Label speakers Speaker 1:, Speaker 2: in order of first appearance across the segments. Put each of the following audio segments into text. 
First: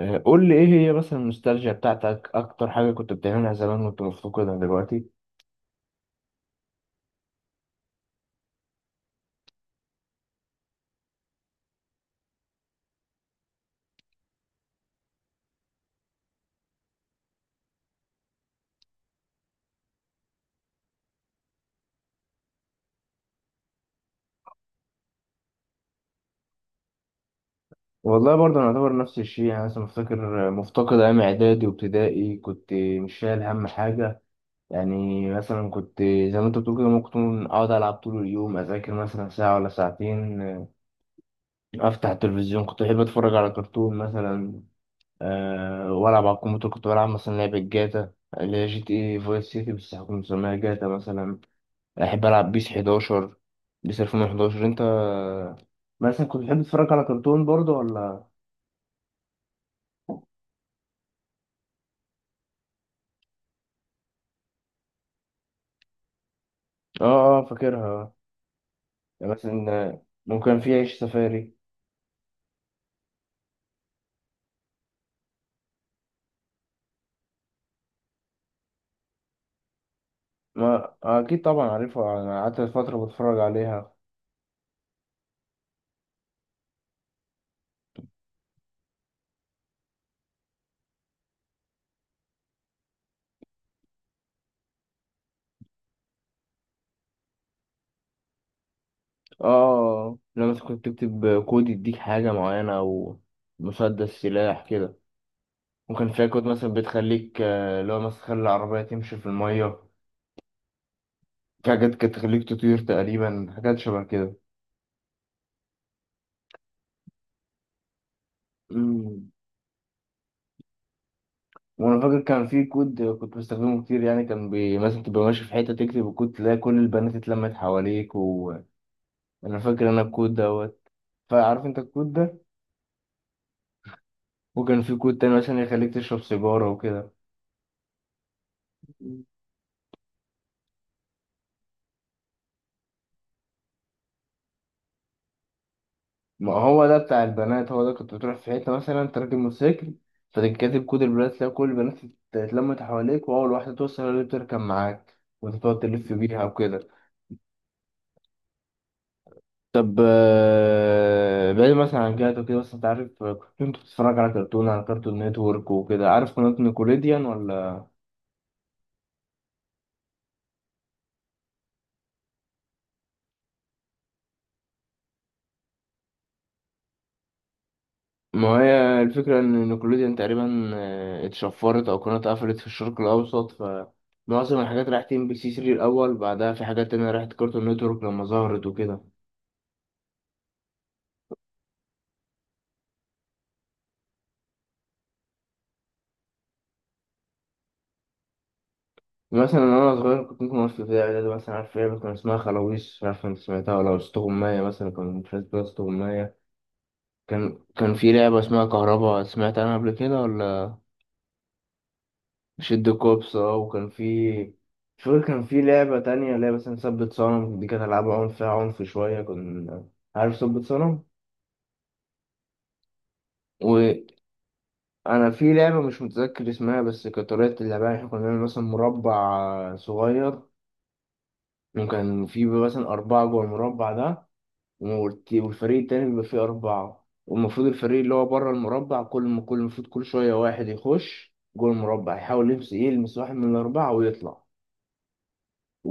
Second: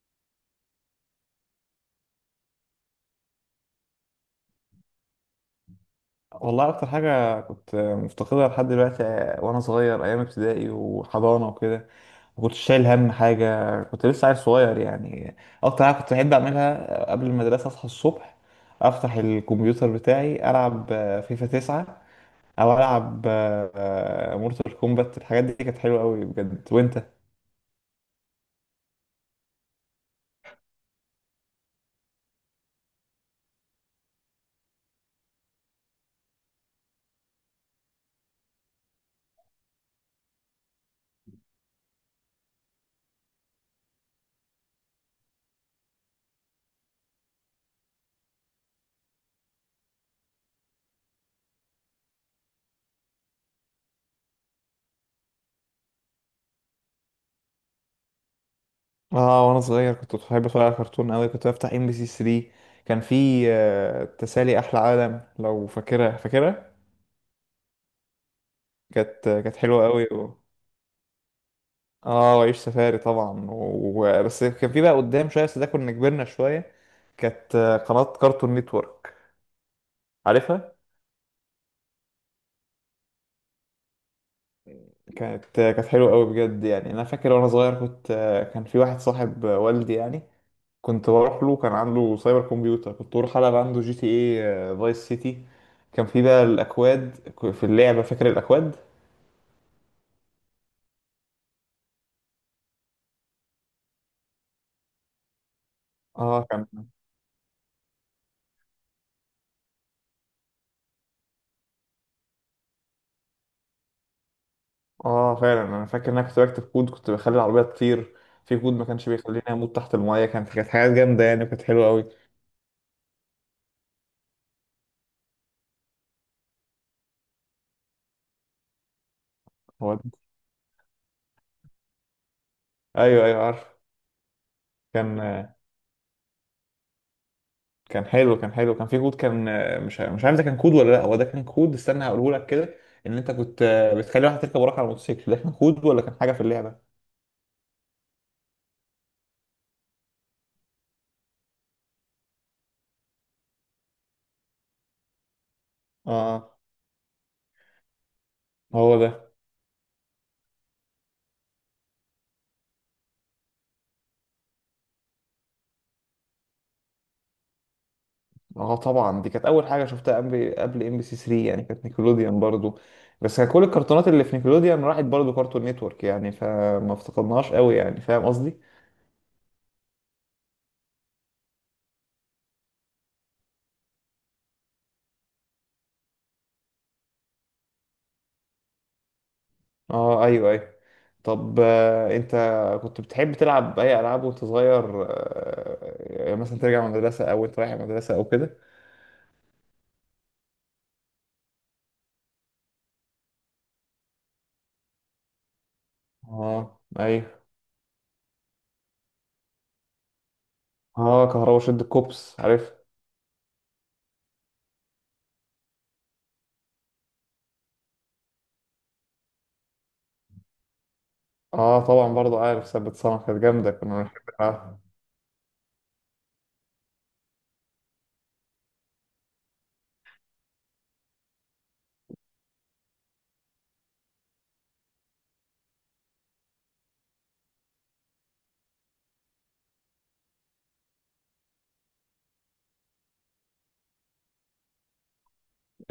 Speaker 1: قول لي ايه هي مثلا النوستالجيا بتاعتك، اكتر حاجه كنت بتعملها زمان وانت مفتقدها دلوقتي؟
Speaker 2: والله اكتر حاجه كنت مفتقدها لحد دلوقتي. وانا صغير ايام ابتدائي وحضانه وكده ما كنتش شايل هم حاجه، كنت لسه عيل صغير يعني. اكتر حاجه كنت بحب اعملها قبل المدرسه، اصحى الصبح، افتح الكمبيوتر بتاعي، العب فيفا 9 او العب مورتال كومبات. الحاجات دي كانت حلوه قوي بجد. وانت؟
Speaker 1: والله برضه انا اعتبر نفس الشيء، يعني مثلا مفتكر مفتقد ايام اعدادي وابتدائي، كنت مش شايل هم حاجه. يعني مثلا كنت زي ما انت بتقول كده، ممكن اقعد العب طول اليوم، اذاكر مثلا ساعه ولا ساعتين. افتح التلفزيون، كنت بحب اتفرج على كرتون مثلا. أه والعب على الكمبيوتر، كنت بلعب مثلا لعبه جاتا اللي هي جي تي اي فايس سيتي، بس كنت مسميها جاتا مثلا. بحب ألعب بيس 11، بيس 2011. أنت مثلا كنت بتحب تتفرج على كرتون برضه ولا؟
Speaker 2: اه، وانا صغير كنت بحب اتفرج على كرتون قوي، كنت بفتح ام بي سي 3. كان في تسالي احلى عالم، لو فاكرها فاكرها.
Speaker 1: آه آه، فاكرها.
Speaker 2: كانت
Speaker 1: يعني
Speaker 2: كانت حلوه
Speaker 1: مثلا
Speaker 2: قوي.
Speaker 1: ممكن في عيش سفاري.
Speaker 2: اه وعيش سفاري طبعا بس كان في بقى قدام شويه، بس ده كنا كبرنا شويه. كانت قناه كارتون نتورك، عارفها.
Speaker 1: ما أكيد طبعا عارفها، أنا قعدت فترة بتفرج عليها.
Speaker 2: كانت حلوه قوي بجد يعني. انا فاكر وانا صغير كنت، كان في واحد صاحب والدي يعني، كنت بروح له، كان عنده سايبر كمبيوتر، كنت بروح العب عنده جي تي اي فايس سيتي. كان في بقى الاكواد في اللعبه، فاكر الاكواد.
Speaker 1: آه، لما مثلا كنت تكتب كود يديك حاجة معينة أو مسدس سلاح كده. وكان فيها كود
Speaker 2: اه. كان
Speaker 1: مثلا بتخليك، اللي هو مثلا تخلي العربية تمشي في المية. في حاجات كانت تخليك تطير تقريبا، حاجات شبه
Speaker 2: اه فعلا انا فاكر ان انا كنت بكتب كود، كنت بخلي العربيه تطير. في كود ما كانش
Speaker 1: كده.
Speaker 2: بيخليني اموت تحت المايه. كانت حاجات جامده يعني، وكانت حلوه
Speaker 1: وانا
Speaker 2: قوي.
Speaker 1: فاكر كان في كود كنت بستخدمه كتير، يعني كان مثلا تبقى ماشي في حته، تكتب الكود تلاقي كل البنات اتلمت حواليك. وانا فاكر
Speaker 2: هو
Speaker 1: انا
Speaker 2: ده.
Speaker 1: الكود دوت. فعارف انت الكود ده؟
Speaker 2: ايوه ايوه، عارف.
Speaker 1: وكان في كود
Speaker 2: كان
Speaker 1: تاني مثلا يخليك تشرب سيجاره وكده.
Speaker 2: كان حلو كان في كود مش عارف ده كان كود ولا لا، هو ده كان كود، استنى هقوله لك كده. ان انت كنت بتخلي واحد يركب وراك على الموتوسيكل، ده كان كود ولا كان حاجه في
Speaker 1: ما
Speaker 2: اللعبه؟
Speaker 1: هو ده بتاع البنات، هو ده كنت بتروح في حته مثلا تركب موتوسيكل، فتكتب كود البنات، تلاقي كل البنات اتلمت حواليك، واول واحده توصل هي اللي بتركب معاك وانت تقعد تلف بيها
Speaker 2: اه،
Speaker 1: وكده.
Speaker 2: هو ده.
Speaker 1: طب بعيد مثلا عن جهته كده وكده، بس انت عارف، كنت بتتفرج على كرتون، على كرتون نتورك وكده. عارف قناة نيكوليديان ولا؟
Speaker 2: اه طبعا، دي كانت اول حاجه شفتها قبل ام بي سي 3 يعني، كانت نيكلوديان برضو. بس كان كل الكرتونات اللي في نيكلوديان راحت برضو كارتون نتورك يعني، فما افتقدناهاش قوي يعني، فاهم
Speaker 1: ما
Speaker 2: قصدي.
Speaker 1: هي الفكرة ان نيكوليديان تقريبا اتشفرت او قناة قفلت في الشرق الاوسط، فمعظم الحاجات راحت ام بي سي 3 الاول، بعدها في حاجات تانية راحت كرتون نتورك لما ظهرت وكده.
Speaker 2: اه ايوه ايوه. طب انت كنت بتحب تلعب اي العاب وانت صغير؟ يعني مثلا ترجع من المدرسه او انت رايح المدرسه او كده.
Speaker 1: مثلا انا صغير كنت ممكن اوصل في ابتدائي ده، مثلا عارف ايه كان اسمها؟ خلاويص. مش عارف انت سمعتها ولا؟ اسطوغماية مثلا، كان في اسطوغماية.
Speaker 2: اه ايوه.
Speaker 1: كان في لعبة اسمها كهربا، سمعت عنها قبل كده ولا؟
Speaker 2: اه كهربا شد الكوبس، عارف.
Speaker 1: شد كوبس. اه، وكان في، مش فاكر، كان في لعبة تانية اللي هي مثلا ثبت صنم. دي كانت ألعاب عنف، فيها عنف شوية كنا. عارف ثبت صنم؟
Speaker 2: اه طبعا برضو عارف ثبت صنع، كانت جامده كنا
Speaker 1: وأنا
Speaker 2: بنحب نلعبها.
Speaker 1: في لعبة مش متذكر اسمها، بس كانت طريقة اللعبة يعني احنا كنا بنعمل مثلا مربع صغير، وكان في مثلا أربعة جوه المربع ده، والفريق التاني بيبقى فيه أربعة، والمفروض الفريق اللي هو بره المربع كل ما كل المفروض كل شوية واحد يخش جوه المربع يحاول يلمس، يلمس واحد من الأربعة ويطلع،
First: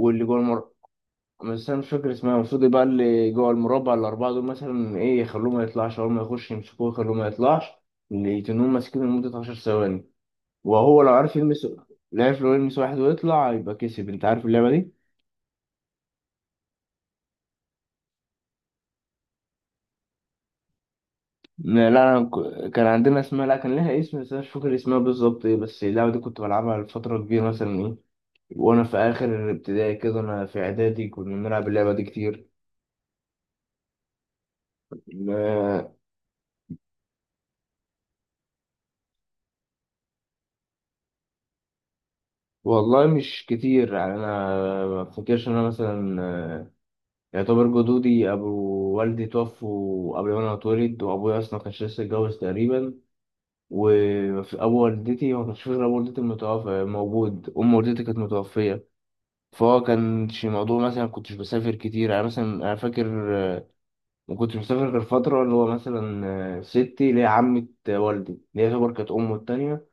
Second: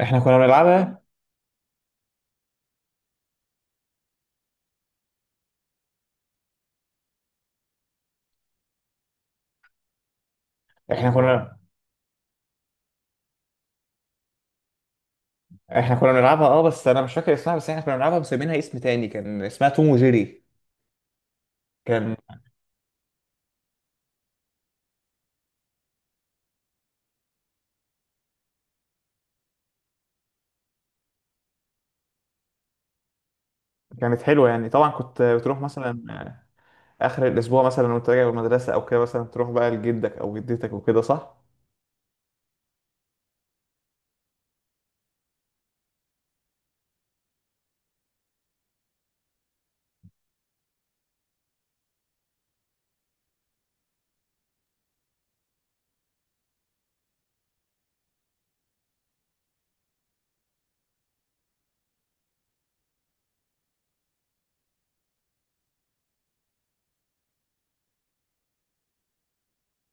Speaker 2: احنا
Speaker 1: جوه
Speaker 2: كنا
Speaker 1: المربع،
Speaker 2: بنلعبها.
Speaker 1: بس انا مش فاكر اسمها. المفروض يبقى اللي جوه المربع الاربعه دول مثلا ايه، يخلوه ما يطلعش، اول ما يخش يمسكوه يخلوه ما يطلعش. اللي يتنوهم ماسكينه لمده 10 ثواني، وهو
Speaker 2: احنا
Speaker 1: لو عرف
Speaker 2: كنا
Speaker 1: يلمس، لو عرف لو يلمس واحد ويطلع يبقى كسب. انت عارف اللعبه دي؟
Speaker 2: احنا كنا بنلعبها، اه بس انا مش فاكر اسمها، بس احنا كنا بنلعبها مسمينها اسم تاني، كان اسمها توم وجيري.
Speaker 1: لا لا،
Speaker 2: كان
Speaker 1: أنا كان عندنا اسمها، لا كان لها اسم، بس انا مش فاكر اسمها بالظبط ايه، بس اللعبه دي كنت بلعبها لفتره كبيره مثلا ايه. وانا في اخر ابتدائي كده، انا في اعدادي كنا بنلعب اللعبه دي كتير.
Speaker 2: كانت حلوه يعني. طبعا كنت بتروح
Speaker 1: ما
Speaker 2: مثلا اخر الاسبوع مثلا وانت راجع من المدرسه او كده، مثلا تروح بقى لجدك او جدتك وكده، صح؟
Speaker 1: والله مش كتير يعني، انا ما افتكرش ان انا مثلا يعتبر جدودي، أبو والدي توفوا قبل ما أنا أتولد، وأبويا أصلا ما كانش لسه اتجوز تقريبا. وأبو والدتي ما كانش فيه غير أبو والدتي المتوفى موجود، أم والدتي كانت متوفية. فهو كانش موضوع مثلا، كنتش بسافر كتير يعني. مثلا أنا فاكر، ما كنتش بسافر غير فترة اللي هو مثلا ستي اللي هي عمة والدي اللي هي يعتبر كانت أمه التانية.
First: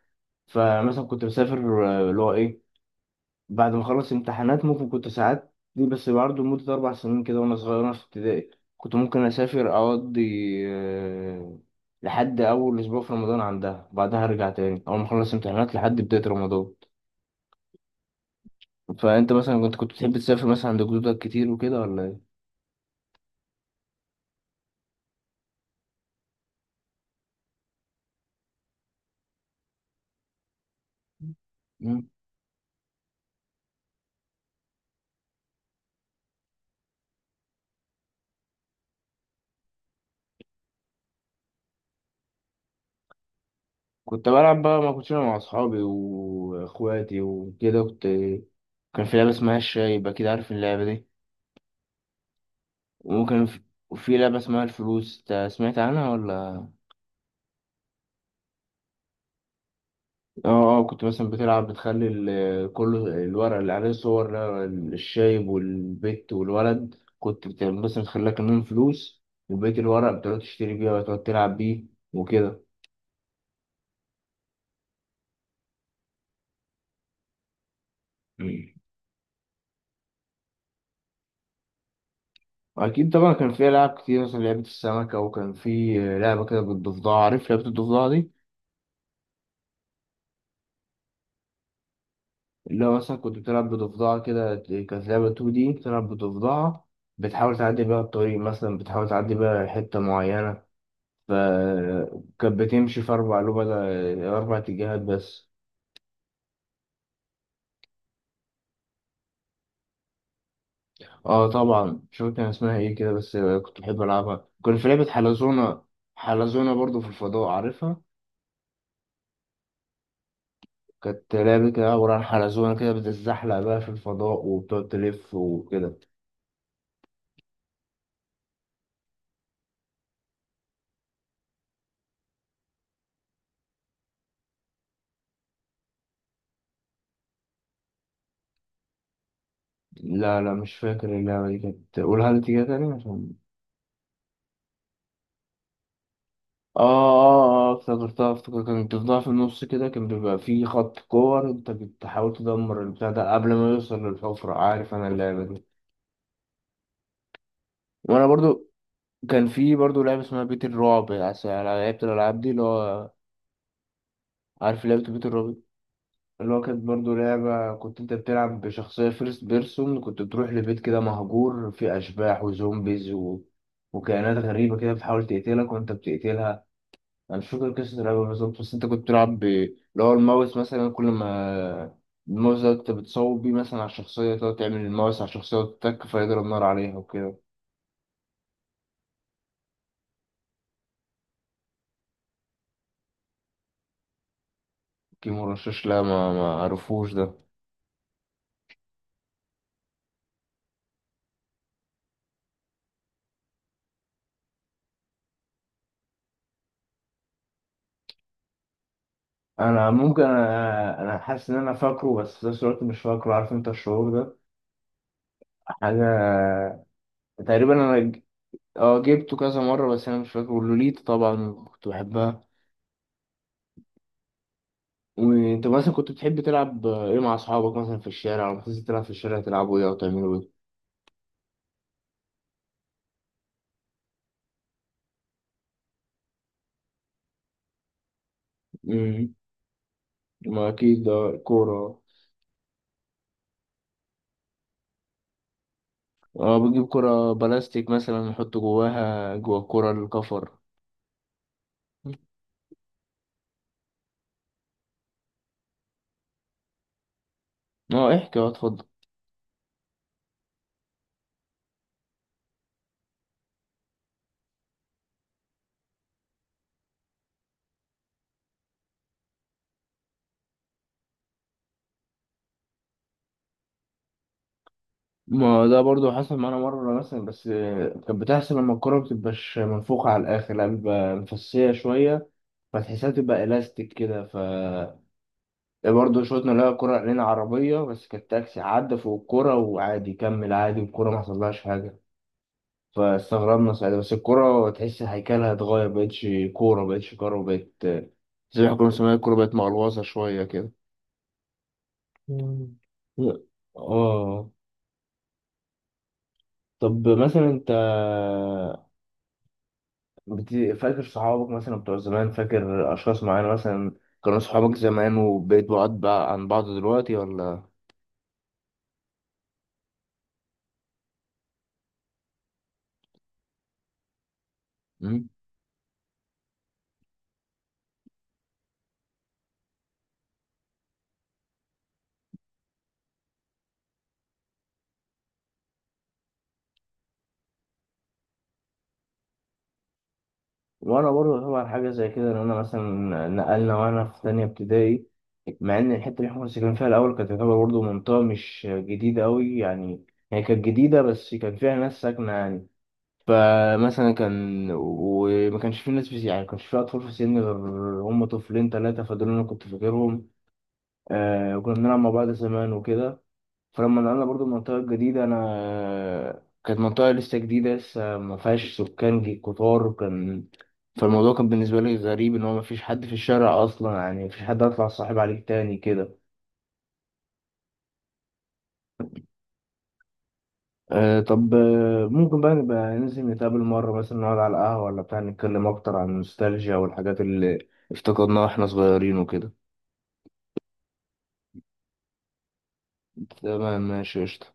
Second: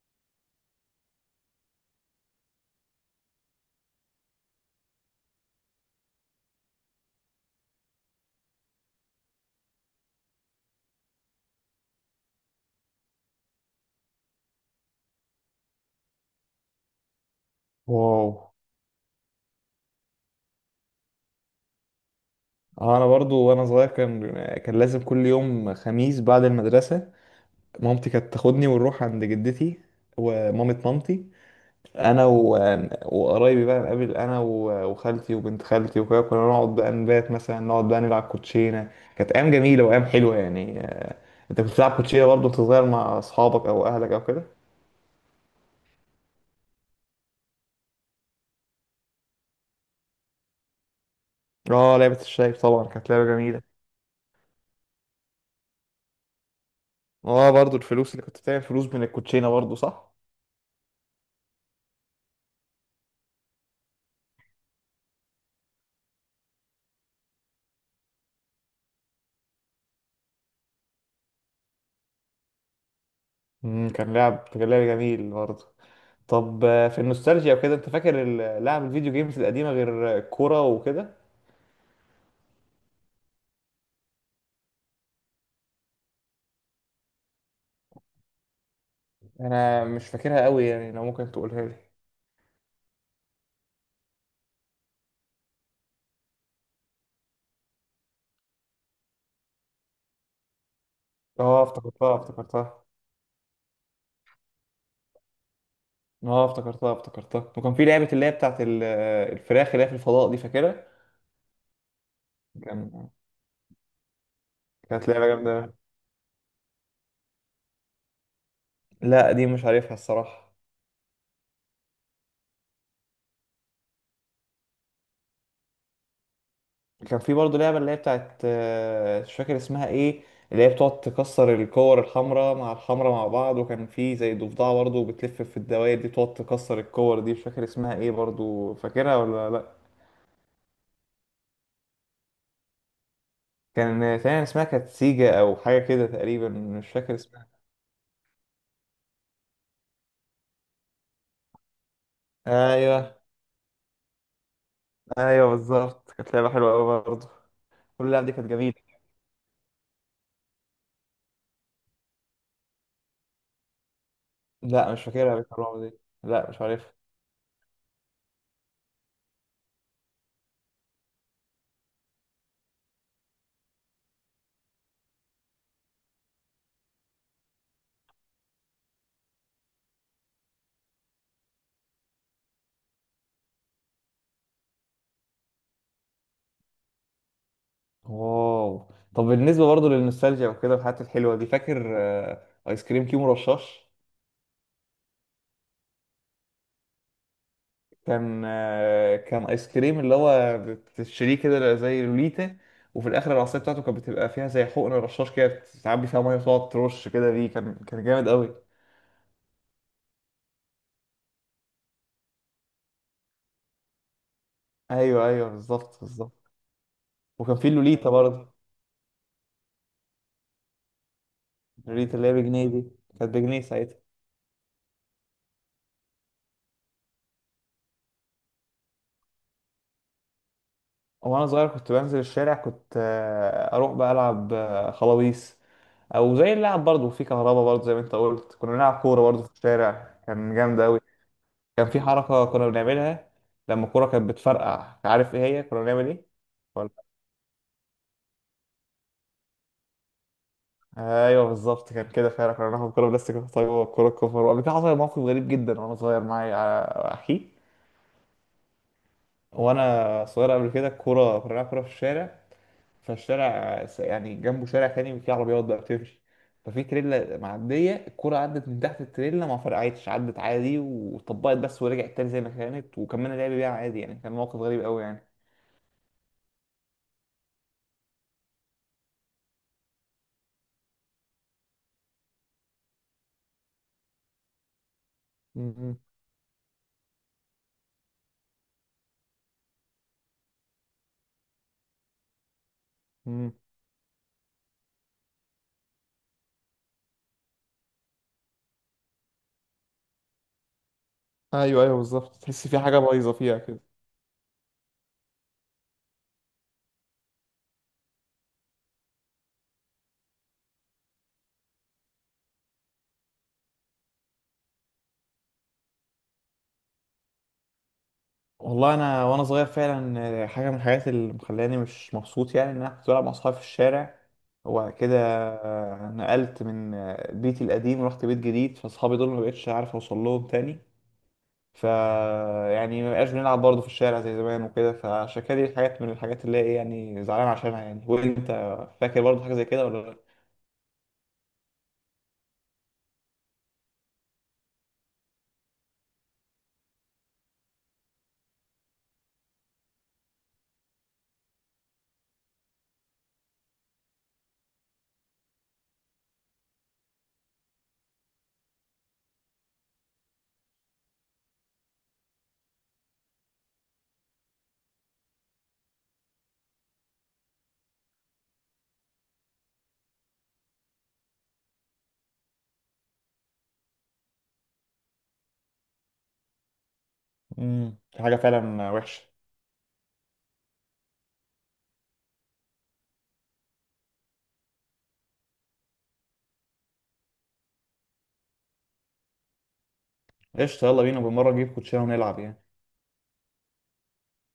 Speaker 1: فمثلا كنت بسافر، اللي هو إيه، بعد ما خلصت امتحانات ممكن كنت ساعات دي، بس برضه لمدة أربع سنين كده، وأنا صغير وأنا في ابتدائي كنت ممكن أسافر أقضي آه، لحد أول أسبوع في رمضان عندها، بعدها أرجع تاني. أول ما أخلص امتحانات لحد بداية رمضان.
Speaker 2: واو.
Speaker 1: فأنت مثلا كنت بتحب تسافر مثلا عند جدودك كتير وكده ولا إيه؟
Speaker 2: انا برضو وانا صغير كان لازم كل يوم خميس بعد المدرسه مامتي كانت تاخدني ونروح عند جدتي ومامة مامتي.
Speaker 1: مم.
Speaker 2: انا وقرايبي بقى نقابل، انا وخالتي وبنت خالتي وكده، كنا نقعد بقى نبات، مثلا نقعد بقى نلعب كوتشينه. كانت ايام جميله وايام حلوه يعني. انت كنت بتلعب كوتشينه برضو وانت صغير مع اصحابك او اهلك او
Speaker 1: كنت
Speaker 2: كده؟
Speaker 1: بلعب بقى، ما كنتش أنا مع أصحابي وإخواتي وكده كنت. كان في لعبة اسمها الشاي يبقى كده، عارف اللعبة دي؟
Speaker 2: اه لعبه الشايب طبعا، كانت لعبه
Speaker 1: وممكن في
Speaker 2: جميله.
Speaker 1: في لعبة اسمها الفلوس، إنت سمعت عنها؟
Speaker 2: اه برضو الفلوس، اللي كنت بتعمل فلوس من الكوتشينه برضو، صح.
Speaker 1: اه. اه كنت مثلا بتلعب، بتخلي كل الورق اللي عليه صور، الشايب والبت والولد، مثلا تخليها كمان فلوس، وبقية الورق بتقعد تشتري بيه وتقعد تلعب بيه وكده.
Speaker 2: امم، كان لعب جميل برضو. طب في النوستالجيا وكده، انت فاكر
Speaker 1: مم.
Speaker 2: لعب الفيديو جيمز القديمه غير الكوره وكده؟
Speaker 1: أكيد طبعا، كان في ألعاب كتير مثلا لعبة السمكة، وكان في لعبة كده بالضفدعة. عارف لعبة الضفدعة دي؟
Speaker 2: انا مش فاكرها قوي يعني، لو ممكن تقولها لي.
Speaker 1: اللي هو مثلا كنت بتلعب بضفدعة كده، كانت لعبة 2D بتلعب بضفدعة، بتحاول تعدي بيها الطريق مثلا، بتحاول تعدي بيها حتة معينة،
Speaker 2: اه افتكرتها
Speaker 1: فكانت
Speaker 2: افتكرتها.
Speaker 1: بتمشي في أربع لوبة، أربع اتجاهات بس.
Speaker 2: اه افتكرتها افتكرتها، وكان في لعبه اللي هي بتاعت الفراخ اللي هي في الفضاء، دي فاكرها؟
Speaker 1: اه طبعا، مش فاكر كان اسمها ايه
Speaker 2: كان
Speaker 1: كده، بس كنت بحب ألعبها. كان في
Speaker 2: كانت
Speaker 1: لعبة
Speaker 2: لعبه جامده.
Speaker 1: حلزونة، حلزونة برضو في الفضاء، عارفها؟
Speaker 2: لا دي مش عارفها الصراحه.
Speaker 1: كانت لعبة كده عبارة عن حلزونة كده بتتزحلق بقى في الفضاء وبتقعد تلف وكده.
Speaker 2: كان في برضه لعبة اللي هي بتاعت، مش فاكر اسمها ايه، اللي هي بتقعد تكسر الكور الحمراء مع الحمراء مع بعض، وكان في زي ضفدعة برضه بتلف في الدوائر دي بتقعد تكسر الكور دي، مش فاكر اسمها ايه، برضه فاكرها ولا لا؟
Speaker 1: لا لا مش فاكر اللعبة دي، كانت قولها لي تاني تاني عشان.
Speaker 2: كان تقريبا اسمها كانت سيجا او حاجة كده تقريبا،
Speaker 1: اه
Speaker 2: مش فاكر اسمها.
Speaker 1: اه اه، افتكرتها، افتكرت كانت بتفضل في النص كده، كان بيبقى في خط كور انت بتحاول تدمر البتاع
Speaker 2: ايوه
Speaker 1: ده قبل ما يوصل للحفرة. عارف انا اللعبة
Speaker 2: ايوه
Speaker 1: دي.
Speaker 2: بالظبط، كانت لعبة حلوة قوي برضه، كل اللعب
Speaker 1: وانا
Speaker 2: دي كانت
Speaker 1: برضو
Speaker 2: جميلة.
Speaker 1: كان في برضه لعبة اسمها بيت الرعب. أنا لعبت الألعاب دي اللي هو، عارف
Speaker 2: لا
Speaker 1: لعبة
Speaker 2: مش
Speaker 1: بيت
Speaker 2: فاكرها، بيت
Speaker 1: الرعب؟
Speaker 2: الرعب دي لا
Speaker 1: اللي هو
Speaker 2: مش
Speaker 1: كانت
Speaker 2: عارفها.
Speaker 1: برضه لعبة كنت أنت بتلعب بشخصية فيرست بيرسون، كنت بتروح لبيت كده مهجور فيه أشباح وزومبيز وكائنات غريبة كده بتحاول تقتلك وأنت بتقتلها. أنا مش فاكر قصة اللعبة بالظبط، بس أنت كنت بتلعب اللي هو الماوس مثلا، كل ما الماوس ده أنت بتصوب بيه مثلا على الشخصية، تقعد تعمل الماوس على الشخصية وتتك فيضرب نار عليها وكده.
Speaker 2: واو. طب بالنسبة برضه للنوستالجيا وكده والحاجات الحلوة دي، فاكر ايس كريم كيمو رشاش؟
Speaker 1: كيمو رشاش، لا ما عرفوش ده.
Speaker 2: كان كان ايس كريم، اللي هو بتشتريه كده زي لوليتا، وفي الاخر العصايه بتاعته كانت بتبقى فيها زي حقن رشاش كده، بتعبي فيها ميه وتقعد ترش كده بيه، كان جامد قوي.
Speaker 1: انا ممكن انا حاسس ان انا فاكره بس في نفس الوقت مش فاكره، عارف انت الشعور ده؟
Speaker 2: ايوه ايوه بالظبط
Speaker 1: حاجه،
Speaker 2: بالظبط. وكان في
Speaker 1: تقريبا انا
Speaker 2: اللوليتا برضه،
Speaker 1: اه جبته كذا مره بس انا مش فاكره. لوليتا طبعا كنت
Speaker 2: اللوليتا اللي هي
Speaker 1: بحبها.
Speaker 2: بجنيه دي، كانت بجنيه ساعتها.
Speaker 1: وانت مثلا كنت بتحب تلعب ايه مع اصحابك مثلا في الشارع، لما تنزل تلعب في الشارع تلعبوا ايه او تعملوا ايه؟
Speaker 2: وانا صغير كنت بنزل الشارع، كنت اروح بقى العب خلاويص، او زي اللعب برضه في كهربا. برضه زي ما انت قلت كنا بنلعب كوره
Speaker 1: امم.
Speaker 2: برضه في الشارع، كان
Speaker 1: ما
Speaker 2: جامد قوي.
Speaker 1: اكيد ده
Speaker 2: كان في
Speaker 1: كوره.
Speaker 2: حركة كنا بنعملها لما الكورة كانت بتفرقع، عارف ايه هي كنا بنعمل ايه؟
Speaker 1: اه بنجيب
Speaker 2: ولا.
Speaker 1: كوره بلاستيك مثلا نحط جواها جوا الكوره الكفر.
Speaker 2: ايوه بالظبط كان كده فعلا، كنا بناخد كورة بلاستيك ونحطها جوه الكورة الكفر. وقبل كده حصل موقف غريب جدا وانا صغير، معايا على اخي.
Speaker 1: اه احكي، اه اتفضل.
Speaker 2: وانا صغير قبل كده الكورة كنا بنلعب كورة في الشارع، فالشارع يعني جنبه شارع تاني فيه عربيات بقى بتمشي، ففي تريلا معدية، الكورة عدت من تحت التريلا ما فرقعتش، عدت عادي وطبقت بس ورجعت تاني زي ما كانت وكملنا لعب بيها عادي يعني، كان موقف غريب قوي يعني.
Speaker 1: ما ده برضو حصل معانا مرة مثلا، بس كانت بتحصل لما الكرة مبتبقاش منفوخة على الآخر، لا بتبقى مفسية شوية، فتحسها تبقى إلاستيك كده. ف برضه شوطنا، لقى كرة علينا عربية بس كانت تاكسي عدى فوق الكرة وعادي كمل، عادي الكرة ما حصلهاش حاجة.
Speaker 2: مم.
Speaker 1: فاستغربنا ساعتها، بس الكرة تحس هيكلها اتغير، مبقتش كورة، مبقتش كورة، بقت زي ما كنا بنسميها، الكورة بقت مقلوصة شوية كده.
Speaker 2: ايوه ايوه بالظبط، تحس
Speaker 1: مم.
Speaker 2: في حاجه بايظه فيها كده.
Speaker 1: اه. طب مثلا انت بت... فاكر صحابك مثلا بتوع زمان؟ فاكر أشخاص معينة مثلا كانوا صحابك زمان وبقيت بعاد بقى عن بعض دلوقتي ولا؟
Speaker 2: والله انا وانا صغير فعلا حاجه من الحاجات اللي مخلاني مش مبسوط يعني، ان انا كنت بلعب مع اصحابي في الشارع، وبعد كده
Speaker 1: مم.
Speaker 2: نقلت من بيتي القديم ورحت بيت جديد، فاصحابي دول ما بقتش عارف اوصل لهم تاني، ف يعني ما بقاش بنلعب برضه في الشارع زي زمان وكده. فعشان كده دي حاجات من الحاجات اللي هي إيه، يعني زعلان عشانها يعني. وانت فاكر برضه حاجه زي كده ولا لا؟
Speaker 1: وأنا برضه طبعا حاجة زي كده، إن أنا مثلا نقلنا وأنا في تانية ابتدائي. مع إن الحتة اللي إحنا كنا ساكنين فيها الأول كانت تعتبر برضه منطقة مش جديدة أوي يعني، هي كانت جديدة بس كان فيها ناس ساكنة يعني. فمثلا كان، وما كانش في ناس في يعني، ما كانش في أطفال في سني غير هم طفلين تلاتة، فدول أنا كنت فاكرهم. آه وكنا بنلعب مع بعض زمان وكده. فلما نقلنا برضو المنطقة الجديدة، أنا كانت منطقة لسه جديدة، لسه ما فيهاش سكان كتار كان. فالموضوع كان بالنسبة لي غريب، إن هو ما فيش حد في الشارع أصلا يعني، ما فيش حد أطلع صاحب عليك تاني كده.
Speaker 2: حاجه فعلا وحشه.
Speaker 1: أه طب ممكن بقى نبقى ننزل نتقابل مرة مثلا، نقعد على القهوة ولا بتاع، نتكلم أكتر عن النوستالجيا والحاجات اللي افتقدناها واحنا صغيرين وكده.
Speaker 2: قشطه، يلا بينا، بالمره نجيب كوتشينه ونلعب يعني.
Speaker 1: تمام ماشي قشطة.